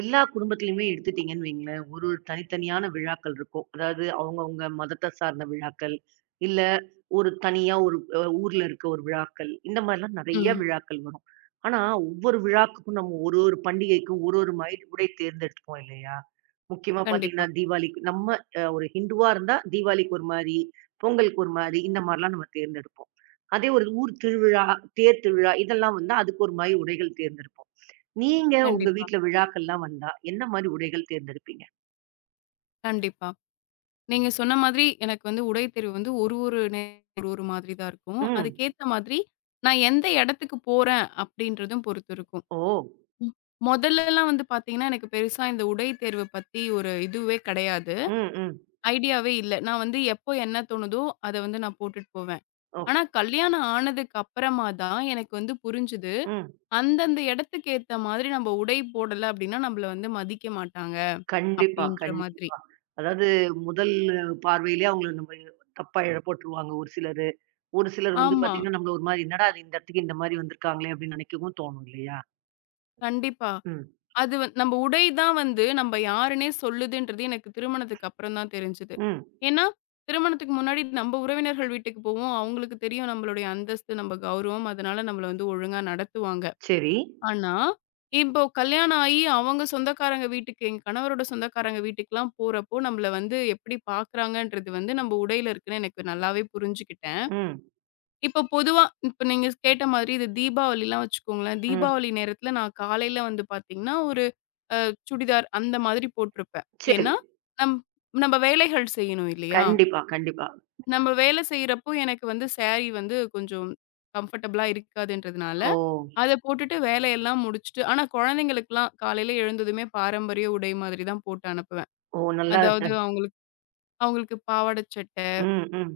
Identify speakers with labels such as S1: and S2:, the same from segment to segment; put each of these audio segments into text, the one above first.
S1: எல்லா குடும்பத்திலயுமே எடுத்துட்டீங்கன்னு வைங்களேன், ஒரு ஒரு தனித்தனியான விழாக்கள் இருக்கும். அதாவது அவங்கவங்க மதத்த சார்ந்த விழாக்கள், இல்ல ஒரு தனியா ஒரு ஊர்ல இருக்க ஒரு விழாக்கள். இந்த மாரிலாம் நெறைய
S2: ம்.
S1: விழாக்கள் வரும். ஆனா ஒவ்வொரு விழாக்குக்கும் நம்ம ஒரு ஒரு பண்டிகைக்கும் ஒரு ஒரு மாரி உடை தேர்ந்தெடுத்துப்போம் இல்லையா? முக்கியமா
S2: கண்டிப்பா,
S1: பாத்தீங்கன்னா, தீபாவளிக்கு நம்ம ஒரு ஹிந்துவா இருந்தா தீபாவளிக்கு ஒரு மாரி, பொங்கலுக்கு ஒரு மாரி இந்த மாரிலாம் நம்ம தேர்ந்தெடுப்போம். அதே ஒரு ஊர் திருவிழா, தேர் திருவிழா இதெல்லாம் வந்தா அதுக்கு ஒரு மாரி உடைகள் தேர்ந்தெடுப்போம். நீங்க உங்க
S2: கண்டிப்பா,
S1: வீட்ல விழாக்கள்லாம் வந்தா, என்ன மாரி உடைகள் தேர்ந்தெடுப்பீங்க?
S2: கண்டிப்பா. நீங்க சொன்ன மாதிரி எனக்கு வந்து உடை தேர்வு வந்து ஒரு ஒரு நே ஒரு ஒரு மாதிரி தான் இருக்கும்.
S1: ம்.
S2: அதுக்கேத்த மாதிரி நான் எந்த இடத்துக்கு போறேன் அப்படின்றதும் பொறுத்து இருக்கும்.
S1: ஓ!
S2: ம். மொதல்லலாம் வந்து பார்த்தீங்கன்னா, எனக்கு பெருசா இந்த உடை தேர்வ பத்தி ஒரு இதுவே கிடையாது.
S1: ம், ம்.
S2: ஐடியாவே இல்ல. நான் வந்து எப்போ என்ன தோணுதோ அத வந்து நான் போட்டுட்டு போவேன்.
S1: ஓக்
S2: ஆனா கல்யாணம் ஆனதுக்கு அப்புறமா தான் எனக்கு வந்து புரிஞ்சுது.
S1: ம்.
S2: அந்தந்த இடத்துக்கு ஏத்த மாதிரி நம்ம உடை போடல அப்படின்னா, நம்மள வந்து மதிக்க மாட்டாங்க
S1: கண்டிப்பா,
S2: அப்படின்ற மாதிரி.
S1: அதாவது முதல் பார்வையிலே அவங்கள நம்ம தப்பா எடை போட்டுருவாங்க ஒரு சிலரு. ஒரு சிலர் வந்து
S2: ஆமா.
S1: பாத்தீங்கன்னா, நம்மள ஒரு மாரி என்னடா அது இந்த இடத்துக்கு இந்த மாரி வந்திருக்காங்களே அப்படின்னு நெனைக்கவும் தோணும் இல்லையா?
S2: கண்டிப்பா.
S1: ம்,
S2: அது வந் நம்ம உடை தான் வந்து நம்ம யாருன்னே சொல்லுதுன்றது எனக்கு திருமணத்துக்கு அப்புறம் தான் தெரிஞ்சது.
S1: ம்.
S2: ஏன்னா, திருமணத்துக்கு முன்னாடி நம்ம உறவினர்கள் வீட்டுக்கு போவோம். அவங்களுக்கு தெரியும் நம்மளுடைய அந்தஸ்து, நம்ம கௌரவம். அதனால நம்மள வந்து ஒழுங்கா நடத்துவாங்க.
S1: சரி.
S2: ஆனா, இப்போ கல்யாணம் ஆயி அவங்க சொந்தக்காரங்க வீட்டுக்கு, எங்க கணவரோட சொந்தக்காரங்க வீட்டுக்குலாம் போறப்போ, நம்மள வந்து எப்படி பார்க்குறாங்கன்றது வந்து நம்ம உடையில இருக்குன்னு எனக்கு நல்லாவே புரிஞ்சுக்கிட்டேன்.
S1: ம்,
S2: இப்போ பொதுவா இப்ப நீங்க கேட்ட மாதிரி இது தீபாவளிலாம் வச்சுக்கோங்களேன்.
S1: ம்.
S2: தீபாவளி நேரத்தில நான் காலையில வந்து பார்த்தீங்கன்னா, ஒரு அ சுடிதார் அந்த மாதிரி போட்டிருப்பேன்.
S1: சரி.
S2: ஏன்னா, நம் நம்ப வேலைகள் செய்யணும் இல்லையா?
S1: கண்டிப்பா, கண்டிப்பா.
S2: நம்ம வேலை செய்றப்போ எனக்கு வந்து சாரி வந்து கொஞ்சம் கம்ஃபர்டபுளா இருக்காதுன்றதுனால,
S1: ஓ!
S2: அத போட்டுட்டு வேலையெல்லாம் முடிச்சுட்டு ஆனா குழந்தைங்களுக்கெல்லாம் காலையில எழுந்ததுமே பாரம்பரிய உடை மாதிரி தான் போட்டு அனுப்புவேன்.
S1: ஓ! நல்லா
S2: அதாவது அவங்களுக்கு அவங்களுக்கு பாவாடை சட்டை,
S1: ம், ம்.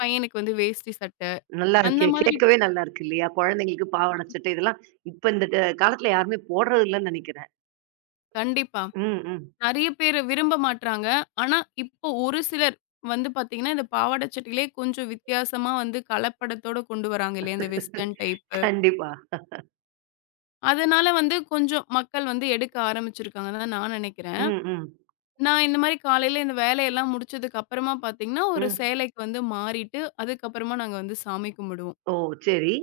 S2: பையனுக்கு வந்து வேஷ்டி சட்டை
S1: நல்லா
S2: அந்த
S1: இருக்கே.
S2: மாதிரி
S1: கேட்கவே நல்லா இருக்கு இல்லையா? குழந்தைங்களுக்கு பாவாடை சட்டை இதெல்லாம் இப்ப இந்த காலத்துல யாருமே போடுறது இல்லன்னு நெனைக்கிறேன்.
S2: கண்டிப்பா.
S1: ம், ம்.
S2: நெறைய பேரு விரும்ப மாட்றாங்க. ஆனா, இப்போ ஒரு சிலர் வந்து பார்த்தீங்கன்னா, இந்த பாவாடை சட்டையிலே கொஞ்சம் வித்தியாசமா வந்து கலப்படத்தோட கொண்டு வராங்க இல்லையா? இந்த வெஸ்டர்ன் டைப்பு.
S1: கண்டிப்பா.
S2: அதனால வந்து கொஞ்சம் மக்கள் வந்து எடுக்க ஆரம்பிச்சிருக்காங்கன்னு தான் நான் நெனைக்கிறேன்.
S1: ம், ம்,
S2: நான் இந்த மாரி காலையில இந்த வேலையெல்லாம் முடிச்சதுக்கு அப்புறமா பார்த்தீங்கன்னா, ஒரு
S1: ம்.
S2: சேலைக்கு வந்து மாறிட்டு, அதுக்கப்புறமா நாங்க வந்து சாமி கும்பிடுவோம்.
S1: ஓ! சரி.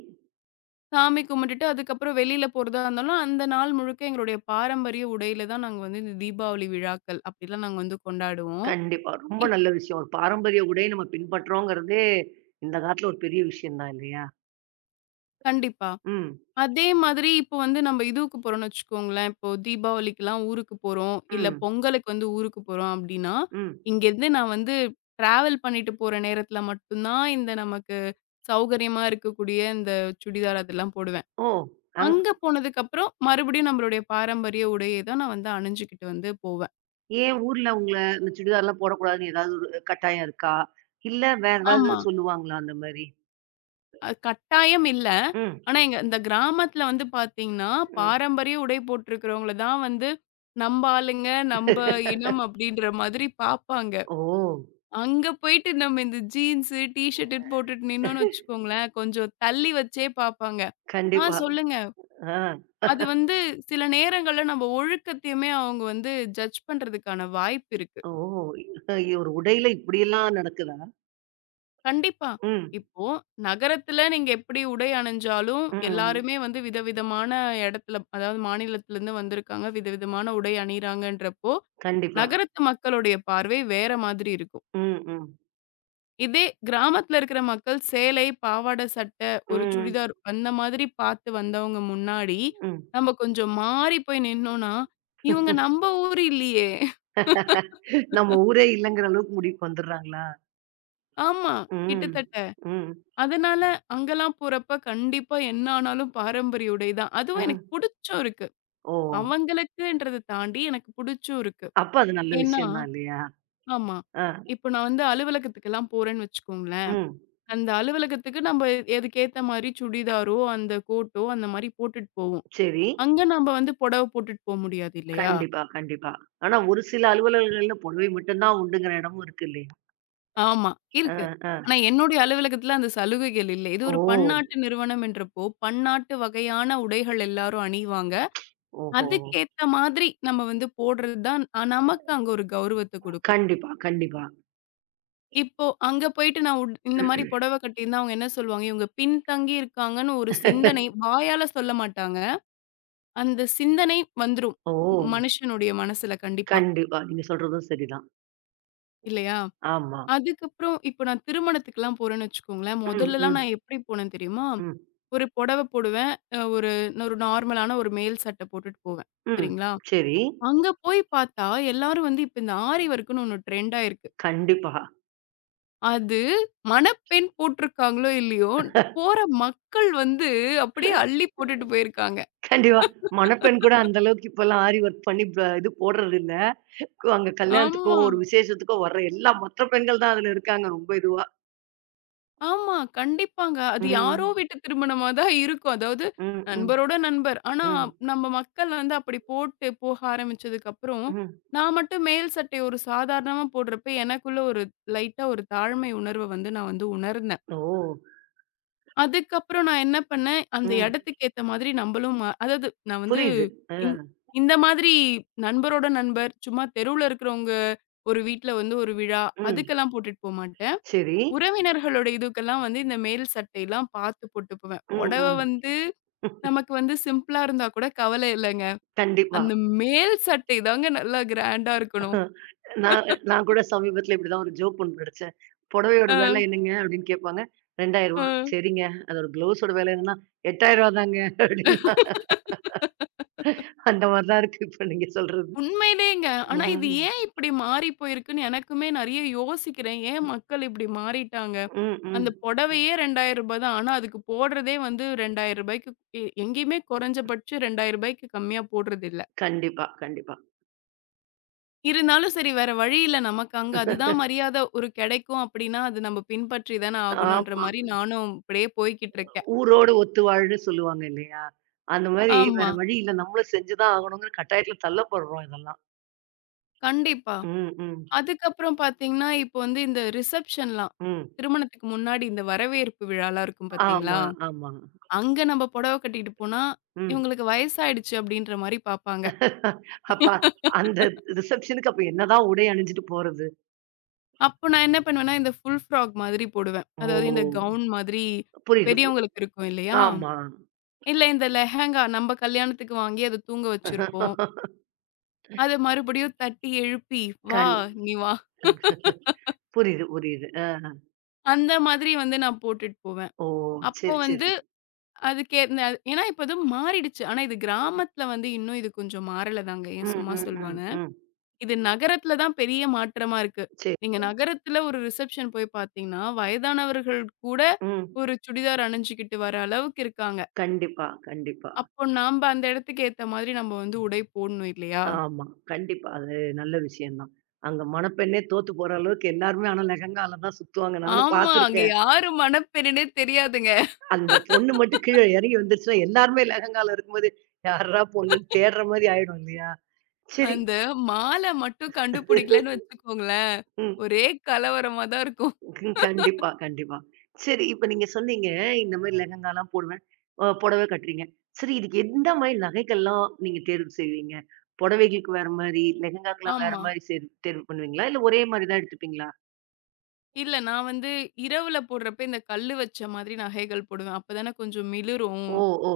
S2: சாமி கும்பிட்டுட்டு அதுக்கப்புறம் வெளியில போறதா இருந்தாலும், அந்த நாள் முழுக்க எங்களுடைய பாரம்பரிய உடையில தான் நாங்க வந்து இந்த தீபாவளி விழாக்கள் அப்படிலாம் நாங்க வந்து கொண்டாடுவோம்.
S1: கண்டிப்பா. ரொம்ப
S2: இப்
S1: நல்ல விஷயம். ஒரு பாரம்பரிய உடை நம்ம பின்பற்றோங்கிறதே, இந்த காலத்துல ஒரு பெரிய விஷயம் தான் இல்லையா?
S2: கண்டிப்பா.
S1: ம்,
S2: அதே மாதிரி இப்போ வந்து நம்ம இதுவுக்கு போறோம்னு வச்சுக்கோங்களேன். இப்போ தீபாவளிக்குலாம் ஊருக்கு போறோம். இல்ல
S1: ம்,
S2: பொங்கலுக்கு வந்து ஊருக்கு போறோம் அப்டின்னா,
S1: ம்.
S2: இங்கேருந்து நான் வந்து ட்ராவல் பண்ணிட்டு போற நேரத்துல மட்டும் தான் இந்த நமக்கு சௌகரியமா இருக்கக்கூடிய இந்த சுடிதார் அதெல்லாம் போடுவேன்.
S1: ஓ! அங்
S2: அங்க போனதுக்கப்புறம் மறுபடியும் நம்மளுடைய பாரம்பரிய உடைய தான் நான் வந்து அணிஞ்சுகிட்டு வந்து போவேன்.
S1: ஏன் ஊர்ல உங்கள இந்த சுடிதார்லாம் போடக்கூடாதுன்னு ஏதாவது ஒரு கட்டாயம் இருக்கா? இல்ல வேற ஏதாவது
S2: ஆமா.
S1: சொல்லுவாங்களா அந்த மாரி?
S2: கட்டாயம் இல்ல.
S1: ம்,
S2: ஆனா, எங்க இந்த கிராமத்துல வந்து பார்த்தீங்கன்னா,
S1: ம்.
S2: பாரம்பரிய உடை போட்டிருக்கிறவங்கள தான் வந்து நம்ப ஆளுங்க, நம்ப இனம் அப்படின்ற மாதிரி பார்ப்பாங்க.
S1: ஓ!
S2: அங்க போயிட்டு நம்ம இந்த ஜீன்ஸு, டீ ஷர்ட்டுன்னு போட்டுட்டு நின்னோம்னு வச்சுக்கோங்களேன், கொஞ்சம் தள்ளி வச்சே பார்ப்பாங்க. ஆ
S1: கண்டிப்பா.
S2: சொல்லுங்க.
S1: ஆ.
S2: அது வந்து சில நேரங்கள்ல நம்ம ஒழுக்கத்தையுமே அவங்க வந்து ஜட்ஜ் பண்றதுக்கான வாய்ப்பு இருக்கு.
S1: ஓ! ஐயோ! ஒரு உடையில இப்படியெல்லாம் நடக்குதா?
S2: கண்டிப்பா.
S1: ம்.
S2: இப்போ நகரத்துல நீங்க எப்படி உடை அணிஞ்சாலும்,
S1: ம்.
S2: எல்லாருமே வந்து விதவிதமான இடத்துல அதாவது மாநிலத்திலருந்து வந்திருக்காங்க. விதவிதமான உடை அணியிறாங்கன்றப்போ,
S1: கண்டிப்பா.
S2: நகரத்து மக்களுடைய பார்வை வேற மாதிரி இருக்கும்.
S1: ம், ம்.
S2: இதே கிராமத்துல இருக்கிற மக்கள் சேலை, பாவாடை சட்டை, ஒரு
S1: ம்,
S2: சுடிதார் அந்த மாதிரி பார்த்து வந்தவங்க முன்னாடி,
S1: ம்.
S2: நம்ம கொஞ்சம் மாறி போய் நின்னோம்னா, இவங்க நம்ம ஊர் இல்லையே!
S1: நம்ம ஊரே இல்லங்கிற அளவுக்கு முடிவுக்கு வந்துடுறாங்களா?
S2: ஆமா.
S1: ம்.
S2: கிட்டத்தட்ட.
S1: ம்.
S2: அதனால அங்கலாம் போறப்ப கண்டிப்பா என்ன ஆனாலும் பாரம்பரிய உடை தான். அதுவும்
S1: ம்.
S2: எனக்கு புடிச்சும் இருக்கு.
S1: ஓ!
S2: அவங்களுக்குன்றத தாண்டி எனக்கு புடிச்சும் இருக்கு.
S1: அப்ப அது நல்ல
S2: ஏன்னா
S1: விஷயம் தான் இல்லையா?
S2: ஆமா.
S1: ஆ.
S2: இப்போ நான் வந்து அலுவலகத்துக்குலாம் போறேன்னு வச்சுக்கோங்களேன்.
S1: ம்.
S2: அந்த அலுவலகத்துக்கு நம்ம அதுக்கேத்த மாரி சுடிதாரோ, அந்த கோட்டோ அந்த மாரி போட்டுட்டு போவோம்.
S1: சரி.
S2: அங்க நம்ம வந்து புடவ போட்டுட்டு போ முடியாது இல்லையா?
S1: கண்டிப்பா, கண்டிப்பா. ஆனா ஒரு சில அலுவலகங்கள்ல புடவை மட்டும் தான் உண்டுங்கிற இடமும் இருக்கு இல்லையா?
S2: ஆமா
S1: ஆ,
S2: இருக்கு.
S1: ஆ.
S2: ஆனா என்னுடைய அலுவலகத்துல அந்த சலுகைகள் இல்ல. இது
S1: ஓ!
S2: ஒரு பன்னாட்டு நிறுவனம்ன்றப்போ, பன்னாட்டு வகையான உடைகள் எல்லாரும் அணிவாங்க.
S1: ஓஹோ!
S2: அதுக்கேத்த மாதிரி நம்ம வந்து போடுறது தான் நமக்கு அங்க ஒரு கௌரவத்த குடுக்கும்.
S1: கண்டிப்பா, கண்டிப்பா.
S2: இப்போ அங்க போயிட்டு நான் உட் இந்த மாரி புடவ கட்டியிருந்தா அவங்க என்ன சொல்லுவாங்க? இவங்க பின்தங்கி இருக்காங்கன்னு ஒரு சிந்தனை வாயால சொல்ல மாட்டாங்க. அந்த சிந்தனை வந்துரும்.
S1: ஓ!
S2: மனுஷனுடைய மனசுல கண்டிப்பா.
S1: கண்டிப்பா. நீங்க சொல்றதும் சரிதான்.
S2: இல்லையா?
S1: ஆமா.
S2: அதுக்கப்புறம் இப்போ நான் திருமணத்துக்குலாம் போறேன்னு வச்சுக்கோங்களேன்.
S1: ம்,
S2: முதல்லலாம்
S1: ம்,
S2: நான் எப்படி போனேன் தெரியுமா?
S1: ம்,
S2: ஒரு புடவ போடுவேன். அ ஒரு ஒரு நார்மலான ஒரு மேல் சட்டை போட்டுட்டு போவேன்.
S1: ம்.
S2: சரிங்களா?
S1: சரி.
S2: அங்க போய் பார்த்தா எல்லாரும் வந்து இப்ப இந்த ஆரி ஒர்க்குன்னு ஒண்ணு ட்ரெண்டா இருக்கு.
S1: கண்டிப்பா.
S2: அது மணப்பெண் போட்டிருக்காங்களோ இல்லையோ, போற மக்கள் வந்து அப்படியே அள்ளி போட்டுட்டு போயிருக்காங்க.
S1: கண்டிப்பா. மணப்பெண் கூட அந்த அளவுக்கு இப்பலாம் ஆரி ஒர்க் பண்ணி இது போடுறதில்ல. அங்க கல்யாணத்துக்கோ,
S2: ஆமா,
S1: ஒரு விசேஷத்துக்கோ வர்ற எல்லா மற்ற பெண்கள் தான் அதுல இருக்காங்க ரொம்ப இதுவா.
S2: ஆமா. கண்டிப்பாங்க. அது யாரோ
S1: ம்.
S2: வீட்டு திருமணமா தான் இருக்கும். அதாவது
S1: ம், ம்,
S2: நண்பரோட நண்பர். ஆனா,
S1: ம்,
S2: நம்ம மக்கள் வந்து அப்படி போட்டு போக ஆரம்பிச்சதுக்கப்புறம்,
S1: ம்.
S2: நான் மட்டும் மேல் சட்டை ஒரு சாதாரணமா போடுறப்ப எனக்குள்ள ஒரு லைட்டா ஒரு தாழ்மை உணர்வ வந்து நான் வந்து உணர்ந்தேன்.
S1: ஓ!
S2: அதுக்கப்புறம் நான் என்ன பண்ணேன், அந்த
S1: ம்.
S2: இடத்துக்கு ஏத்த மாதிரி நம்பளும் மா அதாவது நான் வந்து
S1: புரியுது. அ.
S2: இந் இந்த மாதிரி நண்பரோட நண்பர், சும்மா தெருவுல இருக்கிறவங்க ஒரு வீட்ல வந்து ஒரு விழா,
S1: ம்.
S2: அதுக்கெல்லாம் போட்டுட்டு போமாட்டேன்.
S1: சரி.
S2: உறவினர்களோட இதுக்கெல்லாம் வந்து இந்த மேல் சட்டைலாம் பார்த்து போட்டு போவேன்.
S1: ம்,
S2: புடவ
S1: ம்.
S2: வந்து நமக்கு வந்து சிம்பிளா இருந்தா கூட கவலை இல்லங்க.
S1: கண்டிப்பா.
S2: அந்த மேல் சட்டை தாங்க நல்லா கிராண்டா இருக்கணும்.
S1: அ நான் நான் கூட சமீபத்தில இப்படிதான் ஒரு ஜோக் ஒண்ணு படிச்சேன். "புடவையோட விலை
S2: அ,
S1: என்னங்க?" அப்படின்னு கேட்பாங்க. "ரூ. 2000"
S2: அ.
S1: "சரிங்க. அதோட ப்ளவுஸோட விலை என்னன்னா, ரூ. 8000 தாங்க" அப்படின்னா, அந்த மாரி தான் இருக்கு இப்ப நீங்க சொல்றது.
S2: உண்மையிலேங்க. ஆனா இது
S1: ம்.
S2: ஏன் இப்படி மாறி போயிருக்குன்னு எனக்குமே நெறைய யோசிக்கிறேன். ஏன் மக்கள் இப்படி மாறிட்டாங்க?
S1: ம், ம்.
S2: அந்த புடவையே ரூ. 2000 தான். ஆனா அதுக்கு போடுறதே வந்து ரூ. 2000க்கு எங்கேயுமே குறைஞ்சபட்சம் ரூ. 2000க்கு கம்மியா போடுறதில்ல.
S1: கண்டிப்பா, கண்டிப்பா.
S2: இருந்தாலும் சரி வேற வழி இல்ல நமக்கு அங்க அதுதான் மரியாதை ஒரு கிடைக்கும் அப்படின்னா, அது நம்ம பின்பற்றி தானே ஆகணுன்ற
S1: ஆமா.
S2: மாரி நானும் அப்படியே போய்க்கிட்டு இருக்கேன்.
S1: ஊரோடு ஒத்து வாழ்ன்னு சொல்லுவாங்க இல்லையா? அந்த மாரி
S2: ஆமா,
S1: வேற வழி இல்ல. நம்மளும் செஞ்சு தான் ஆகணுங்கிற கட்டாயத்தில தள்ளப்படுறோம் இதெல்லாம்.
S2: கண்டிப்பா.
S1: ம், ம்,
S2: அதுக்கப்புறம் பார்த்தீங்கன்னா, இப்போ வந்து இந்த ரிசப்ஷன்லாம்
S1: ம்.
S2: திருமணத்துக்கு முன்னாடி இந்த வரவேற்பு விழாலாம் இருக்கும் பார்த்தீங்களா?
S1: ஆமா, ஆமா.
S2: அங்க நம்ம புடவை கட்டிட்டு போனா,
S1: ம்.
S2: இவங்களுக்கு வயசாயிடுச்சு அப்படின்ற மாரி பார்ப்பாங்க.
S1: அப்ப அந்த ரிசப்ஷனுக்கு அப்ப என்னதான் உடை அணிஞ்சுட்டு போறது?
S2: அப்போ நான் என்ன பண்ணுவேன்னா, இந்த ஃபுல் ஃப்ராக் மாதிரி போடுவேன். அதாவது இந்த
S1: ஓ!
S2: கவுன் மாதிரி
S1: புரியுது, புரி
S2: பெரியவங்களுக்கு இருக்கும் இல்லையா?
S1: ஆமா.
S2: இல்ல இந்த லெஹெங்கா நம்ம கல்யாணத்துக்கு வாங்கி அத தூங்க வச்சிருப்போம். அத மறுபடியும் தட்டி எழுப்பி, "வா
S1: கண்
S2: நீ வா"
S1: புரியுது, புரியுது. ஆ.
S2: அந்த மாதிரி வந்து நான் போட்டுட்டு போவேன்.
S1: ஓ!
S2: அப்போ
S1: சரி,
S2: வந்து
S1: சரி.
S2: அதுக்கே இந்த- ஏன்னா இப்ப அது மாறிடுச்சு. ஆனா இது கிராமத்துல வந்து இன்னும் இது கொஞ்சம் மாறல தாங்க. ஏன்
S1: ம்,
S2: சும்மா
S1: ம், ம்,
S2: சொல்வானா?
S1: ம்.
S2: இது நகரத்துல தான் பெரிய மாற்றமா இருக்கு.
S1: சரி.
S2: நீங்க நகரத்துல ஒரு ரிசப்ஷன் போய் பார்த்தீங்கன்னா, வயதானவர்கள் கூட
S1: ம்.
S2: ஒரு சுடிதார் அணிஞ்சுகிட்டு வர அளவுக்கு இருக்காங்க.
S1: கண்டிப்பா, கண்டிப்பா.
S2: அப்போ நாம்ப அந்த இடத்துக்கு ஏத்த மாதிரி நம்ம வந்து உடை போடணும் இல்லையா?
S1: ஆமா. கண்டிப்பா. அது நல்ல விஷயம் தான். அங்க மணப்பெண்ணே தோத்து போற அளவுக்கு எல்லாருமே ஆனா லெஹெங்கால தான் சுத்துவாங்க. நானும்
S2: ஆமா. அங்க
S1: பார்த்துருக்கேன்.
S2: யாரு மணப்பெண்ணுன்னே தெரியாதுங்க.
S1: அந்த பொண்ணு மட்டும் கீழ இறங்கி வந்துருச்சுன்னா, எல்லாருமே லெஹெங்கால இருக்கும்போது, யார்றா பொண்ணுன்னு தேடுற மாரி ஆயிடும் இல்லையா? சரி
S2: அந்த மாலை மட்டும் கண்டுபிடிக்கலன்னு வச்சுக்கோங்களேன்,
S1: ம்.
S2: ஒரே கலவரமா தான் இருக்கும்.
S1: ம், கண்டிப்பா, கண்டிப்பா. சரி, இப்ப நீங்க சொன்னீங்க, இந்த மாரி லெஹெங்காலாம் போடுவேன். புடவை கட்டுறீங்க. சரி, இதுக்கு எந்த மாரி நகைகள்லாம் நீங்க தேர்வு செய்வீங்க? புடவைகளுக்கு வேற மாரி, லெஹெங்காக்கெல்லாம் வேற
S2: ஆமா.
S1: மாரி தேர்வு பண்ணுவீங்களா? இல்ல ஒரே மாரி தான் எடுத்துப்பீங்களா?
S2: இல்ல நான் வந்து இரவுல போடுறப்ப இந்த கல்லு வச்ச மாதிரி நகைகள் போடுவேன். அப்பதானே கொஞ்சம் மிளிரும்.
S1: ஓ! ஓ!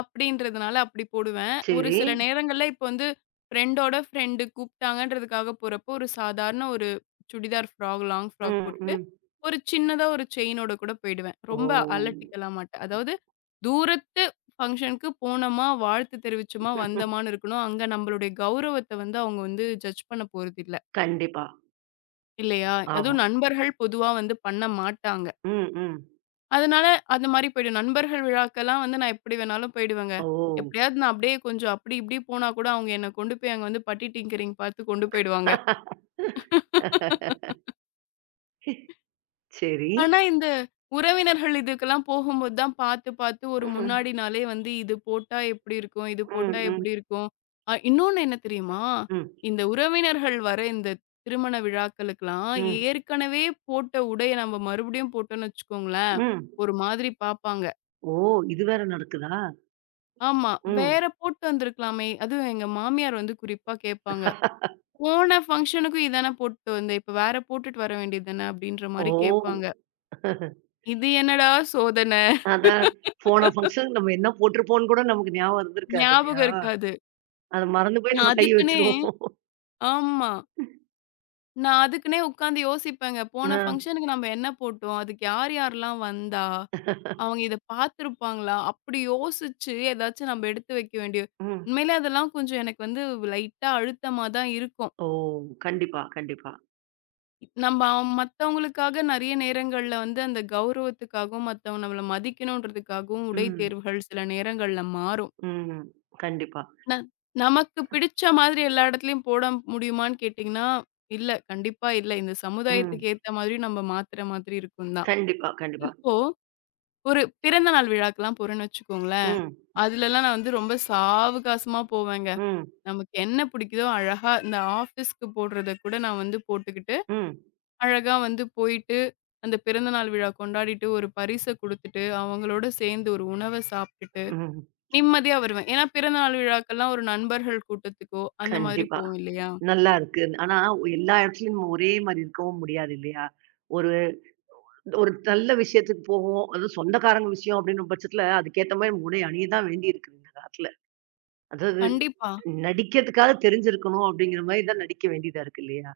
S2: அப்படின்றதுனால அப்படி போடுவேன். ஒரு
S1: சரி.
S2: சில நேரங்கள்ல இப்ப வந்து ஃப்ரெண்டோட ஃப்ரெண்டு கூப்பிட்டாங்கன்றதுக்காக போறப்போ, ஒரு சாதாரண ஒரு சுடிதார் ஃப்ராக், லாங் ஃப்ராக்
S1: ம்,
S2: போட்டுட்டு,
S1: ம்.
S2: ஒரு சின்னதா ஒரு செயினோட கூட போயிடுவேன்.
S1: ஓ!
S2: ரொம்ப அலட்டிக்கலாம் மாட்டேன். அதாவது தூரத்து ஃபங்ஷனுக்கு போனோமா, வாழ்த்து தெரிவிச்சோமா, வந்தோமான்னு இருக்கணும். அங்க நம்மளுடைய கௌரவத்த வந்து அவங்க வந்து ஜட்ஜ் பண்ண போறதில்ல.
S1: கண்டிப்பா.
S2: இல்லையா?
S1: ஆமா.
S2: அதுவும் நண்பர்கள் பொதுவா வந்து பண்ண மாட்டாங்க.
S1: ம், ம்.
S2: அதனால அந்த மாரி போயிடும். நண்பர்கள் விழாக்கெல்லாம் வந்து நான் எப்படி வேணாலும் போயிடுவேங்க.
S1: ஓ!
S2: எப்படியாவது நான் அப்படியே கொஞ்சம் அப்படி இப்படி போனா கூட அவங்க என்ன கொண்டு போய் அங்க வந்து பட்டி டிங்கரிங் பார்த்து கொண்டு போயிடுவாங்க.
S1: சரி.
S2: ஆனா இந்த உறவினர்கள் இதுக்கெல்லாம் போகும்போது தான் பார்த்து பார்த்து ஒரு
S1: ம்.
S2: முன்னாடி நாளே வந்து இது போட்டா எப்படி இருக்கும்? இது
S1: ம்,
S2: போட்டா
S1: ம்,
S2: எப்படி இருக்கும்? இன்னொன்னு என்ன தெரியுமா?
S1: ம்,
S2: இந்த உறவினர்கள் வர இந்த திருமண விழாக்களுக்கெல்லாம்
S1: ம்,
S2: ஏற்கனவே போட்ட உடைய நம்ம மறுபடியும் போட்டோம்னு வச்சுக்கோங்களேன்,
S1: ம்.
S2: ஒரு மாதிரி பார்ப்பாங்க.
S1: ஓ! இது வேற நடக்குதா?
S2: ஆமா.
S1: ம்.
S2: வேற போட்டு வந்திருக்கலாமே! அதுவும் எங்க மாமியார் வந்து குறிப்பா கேட்பாங்க. போன ஃபங்ஷனுக்கும் இதானே போட்டு வந்த. இப்ப வேற போட்டுட்டு வர வேண்டியது தானே! அப்பிடின்ற
S1: ஓ!
S2: மாரி கேட்பாங்க. இது என்னடா சோதனை!
S1: அதான் போன ஃபங்ஷனுக்கு நம்ம என்ன போட்டிருப்போம்ன்னு கூட நமக்கு ஞாபகம் இருந்திருக்காது
S2: ஞாபகம்
S1: இல்லையா?
S2: இருக்காது.
S1: அத மறந்து போய்
S2: நான்
S1: நம்ம கைய
S2: அதுக்குன்னே
S1: வச்சுருவோம்.
S2: ஆமா. நான் அதுக்குன்னே உட்காந்து யோசிப்பேங்க. போன
S1: ஆ.
S2: ஃபங்ஷனுக்கு நம்ம என்ன போட்டோம்? அதுக்கு யார் யார்லாம் வந்தா? அவங்க இத பார்த்துருப்பாங்களா? அப்பிடி யோசிச்சு ஏதாச்சும் நம்ம எடுத்து வைக்க வேண்டிய
S1: ம்.
S2: உண்மையிலே அதெல்லாம் கொஞ்சம் எனக்கு வந்து லைட்டா அழுத்தமா தான் இருக்கும்.
S1: ஓ! கண்டிப்பா, கண்டிப்பா.
S2: மத்தவங்களுக்காக நெறைய நேரங்கள்ல வந்து அந்த கௌரவத்துக்காகவும், மத்தவங்க நம்மள மதிக்கணுன்றதுக்காகவும் உடை
S1: ம்.
S2: தேர்வுகள் சில நேரங்கள்ல மாறும்.
S1: ம். கண்டிப்பா.
S2: ந நமக்கு பிடிச்ச மாதிரி எல்லா இடத்துலயும் போட முடியுமான்னு கேட்டீங்கன்னா, இல்ல. கண்டிப்பா இல்ல. இந்த
S1: ம்.
S2: சமுதாயத்துக்கு ஏத்த மாதிரி நம்ம மாத்துற மாதிரி இருக்கும் தான்.
S1: கண்டிப்பா, கண்டிப்பா.
S2: இப்போ ஒரு பிறந்த நாள் விழாக்கெல்லாம் போறேன்னு வச்சுக்கோங்களேன்,
S1: ம்.
S2: அதுலலாம் நான் வந்து ரொம்ப சாவகாசமா போவேங்க.
S1: ம்.
S2: நமக்கு என்ன பிடிக்குதோ அழகா இந்த ஆஃபீஸ்க்கு போடுறத கூட நான் வந்து போட்டுக்கிட்டு
S1: ம்.
S2: அழகா வந்து போயிட்டு, அந்த பிறந்த நாள் விழா கொண்டாடிட்டு, ஒரு பரிச குடுத்துட்டு, அவங்களோட சேர்ந்து ஒரு உணவ சாப்ட்டுட்டு,
S1: ம்.
S2: நிம்மதியா வருவேன். ஏன்னா பிறந்த நாள் விழாக்கெல்லாம் ஒரு நண்பர்கள் கூட்டத்துக்கோ, அந்த மாதிரி
S1: கண்டிப்பா.
S2: போவோம் இல்லையா?
S1: நல்லா இருக்கு. ஆனா எல்லா இடத்துலயும் நம்ம ஒரே மாரி இருக்கவும் முடியாது இல்லையா? ஒரு ஒரு நல்ல விஷயத்துக்கு போவோம். அதுவும் சொந்தக்காரங்க விஷயம் அப்டின்ற பட்சத்துல, அதுக்கேத்த மாரி உடை அணிய தான் வேண்டியிருக்கு இந்த காலத்துல. அதாவது
S2: கண்டிப்பா,
S1: நடிக்கிறதுக்காக தெரிஞ்சிருக்கணும் அப்டிங்கிற மாரி தான் நடிக்க வேண்டியதா இருக்கு இல்லையா?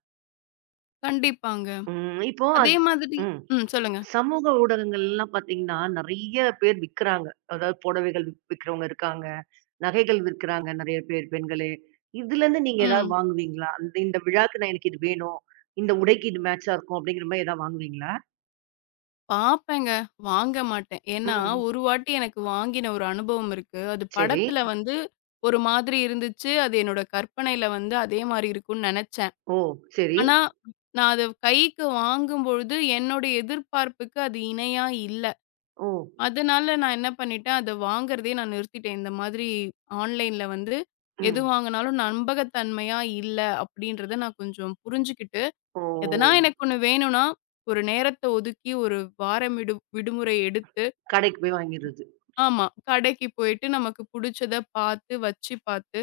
S2: கண்டிப்பாங்க.
S1: ம். இப்போ
S2: அதே
S1: அது
S2: மாதிரி
S1: ம்.
S2: ம். சொல்லுங்க.
S1: சமூக ஊடகங்கள்லாம் பாத்தீங்கன்னா, நெறைய பேர் விக்கிறாங்க. அதாவது புடவைகள் விக்கிறவங்க இருக்காங்க. நகைகள் விற்கிறாங்க நெறைய பேர் பெண்களே. இதுலருந்து நீங்க ஏதாவது
S2: ம்.
S1: வாங்குவீங்களா? அந்த இந்த விழாக்கு நான் எனக்கு இது வேணும். இந்த உடைக்கு இது மேட்சா இருக்கும் அப்டிங்கிற மாரி ஏதாவது வாங்குவீங்களா?
S2: பாப்பேங்க. வாங்க மாட்டேன். ஏன்னா,
S1: ம்.
S2: ஒரு வாட்டி எனக்கு வாங்கின ஒரு அனுபவம் இருக்கு. அது
S1: சரி.
S2: படத்துல வந்து ஒரு மாதிரி இருந்துச்சு. அது என்னோட கற்பனையில வந்து அதே மாரி இருக்கும்னு நெனச்சேன்.
S1: ஓ! சரி.
S2: ஆனா, நான் அத கைக்கு வாங்கும்பொழுது, என்னோட எதிர்பார்ப்புக்கு அது இணையா இல்ல.
S1: ஓ!
S2: அதனால நான் என்ன பண்ணிட்டேன், அத வாங்குறதே நான் நிறுத்திட்டேன். இந்த மாதிரி ஆன்லைன்ல வந்து எது
S1: ம்.
S2: வாங்குனாலும் நம்பகத்தன்மையா இல்ல அப்படின்றத நான் கொஞ்சம் புரிஞ்சுக்கிட்டு, எதனா
S1: ஓ!
S2: எனக்கு ஒண்ணு வேணும்னா, ஒரு நேரத்த ஒதுக்கி, ஒரு வாரம் விடுமுறை எடுத்து
S1: கடைக்கு போய் வாங்கிர்றது.
S2: ஆமா. கடைக்கு போயிட்டு நமக்கு புடிச்சத பாத்து, வச்சு பாத்து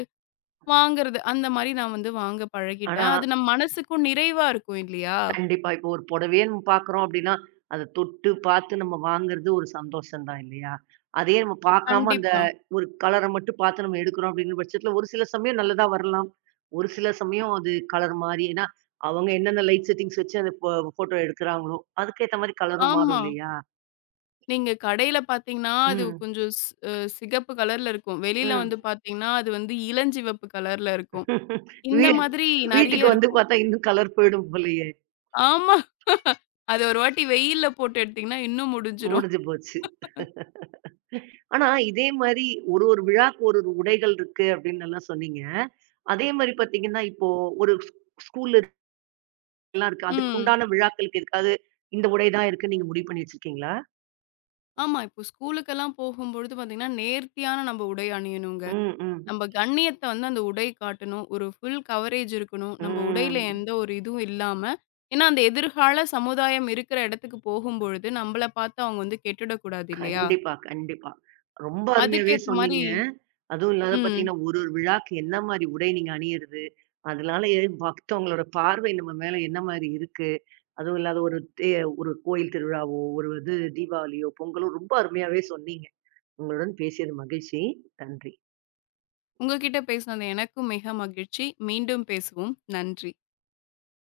S2: வாங்குறது. அந்த மாரி நான் வந்து வாங்க
S1: ஆனா,
S2: பழகிட்டேன். அது நம்ம மனசுக்கும் நிறைவா இருக்கும் இல்லையா?
S1: கண்டிப்பா இப்போ ஒரு புடவையே நம்ம பார்க்குறோம் அப்படின்னா, அத தொட்டு பார்த்து நம்ம வாங்குறது ஒரு சந்தோஷம் தான் இல்லையா? அதே நம்ம பார்க்காம அந்த
S2: கண்டிப்பா.
S1: ஒரு கலர மட்டும் பார்த்து நம்ம எடுக்கிறோம் அப்படிங்கிற பட்சத்துல, ஒரு சில சமயம் நல்லதா வரலாம். ஒரு சில சமயம் அது கலர் மாறி ஏன்னா, அவங்க என்னென்ன லைட் செட்டிங்ஸ் வச்சு அந்த ஃபோட்டோ எடுக்குறாங்களோ, அதுக்கேத்த மாரி கலரும்
S2: ஆமா.
S1: மாறும் இல்லையா?
S2: நீங்க கடையில பார்த்தீங்கன்னா, அது
S1: ம்.
S2: கொஞ்சம் ஸ் அ சிகப்பு கலர்ல இருக்கும். வெளியில
S1: ம்.
S2: வந்து பார்த்தீங்கன்னா, அது வந்து இளஞ்சிவப்பு கலர்ல இருக்கும். இந்த
S1: வீ
S2: மாதிரி
S1: வீட்டுக்கு
S2: நெறைய
S1: வந்து
S2: இருக்கும்.
S1: பார்த்தா இன்னும் கலர் போயிடும் போலயே.
S2: ஆமா. அது ஒரு வாட்டி வெயில்ல போட்டு எடுத்தீங்கன்னா, இன்னும் முடிஞ்சிரும்.
S1: முடிஞ்சு போச்சு. ஆனா, இதே மாரி ஒரு ஒரு விழாக்கு ஒரு ஒரு உடைகள் இருக்கு அப்படின்னு நல்லா சொன்னீங்க. அதே மாரி பாத்தீங்கன்னா, இப்போ ஒரு ஸ்கூல்ல எல்லாம் இருக்கு. அதுக்கு
S2: ம்.
S1: உண்டான விழாக்களுக்கு எதுக்காவது இந்த உடை தான் இருக்குன்னு நீங்க முடிவு பண்ணி வச்சிருக்கீங்களா?
S2: ஆமா. இப்போ ஸ்கூலுக்கெல்லாம் போகும்பொழுது பார்த்தீங்கன்னா, நேர்த்தியான நம்ம உடை அணியணுங்க.
S1: ம், ம்,
S2: நம்ம கண்ணியத்த வந்து அந்த உடை காட்டணும். ஒரு ஃபுல் கவரேஜ் இருக்கணும். நம்ம உடையில
S1: ம்.
S2: எந்த ஒரு இதுவும் இல்லாம, ஏன்னா அந்த எதிர்கால சமுதாயம் இருக்கிற இடத்துக்கு போகும்பொழுது, நம்மள பார்த்து அவங்க வந்து கெட்டுடக்கூடாது இல்லையா?
S1: கண்டிப்பா, கண்டிப்பா. ரொம்ப அருமையாவே
S2: அதுக்கேத்த மாரி
S1: சொன்னீங்க. அதுவும் இல்லாத
S2: ம்.
S1: பாத்தீங்கன்னா, ஒரு ஒரு விழாக்கு என்ன மாரி உடை நீங்க அணியிறது, அதனால பக்தவங்களோட பார்வை நம்ம மேல என்ன மாரி இருக்கு, அதுவும் இல்லாத ஒரு ஒரு கோயில் திருவிழாவோ, ஒரு இது தீபாவளியோ, பொங்கலோ ரொம்ப அருமையாவே சொன்னீங்க. உங்களுடன் பேசியது மகிழ்ச்சி. நன்றி.
S2: உங்ககிட்ட பேசினது எனக்கும் மிக மகிழ்ச்சி. மீண்டும் பேசுவோம். நன்றி.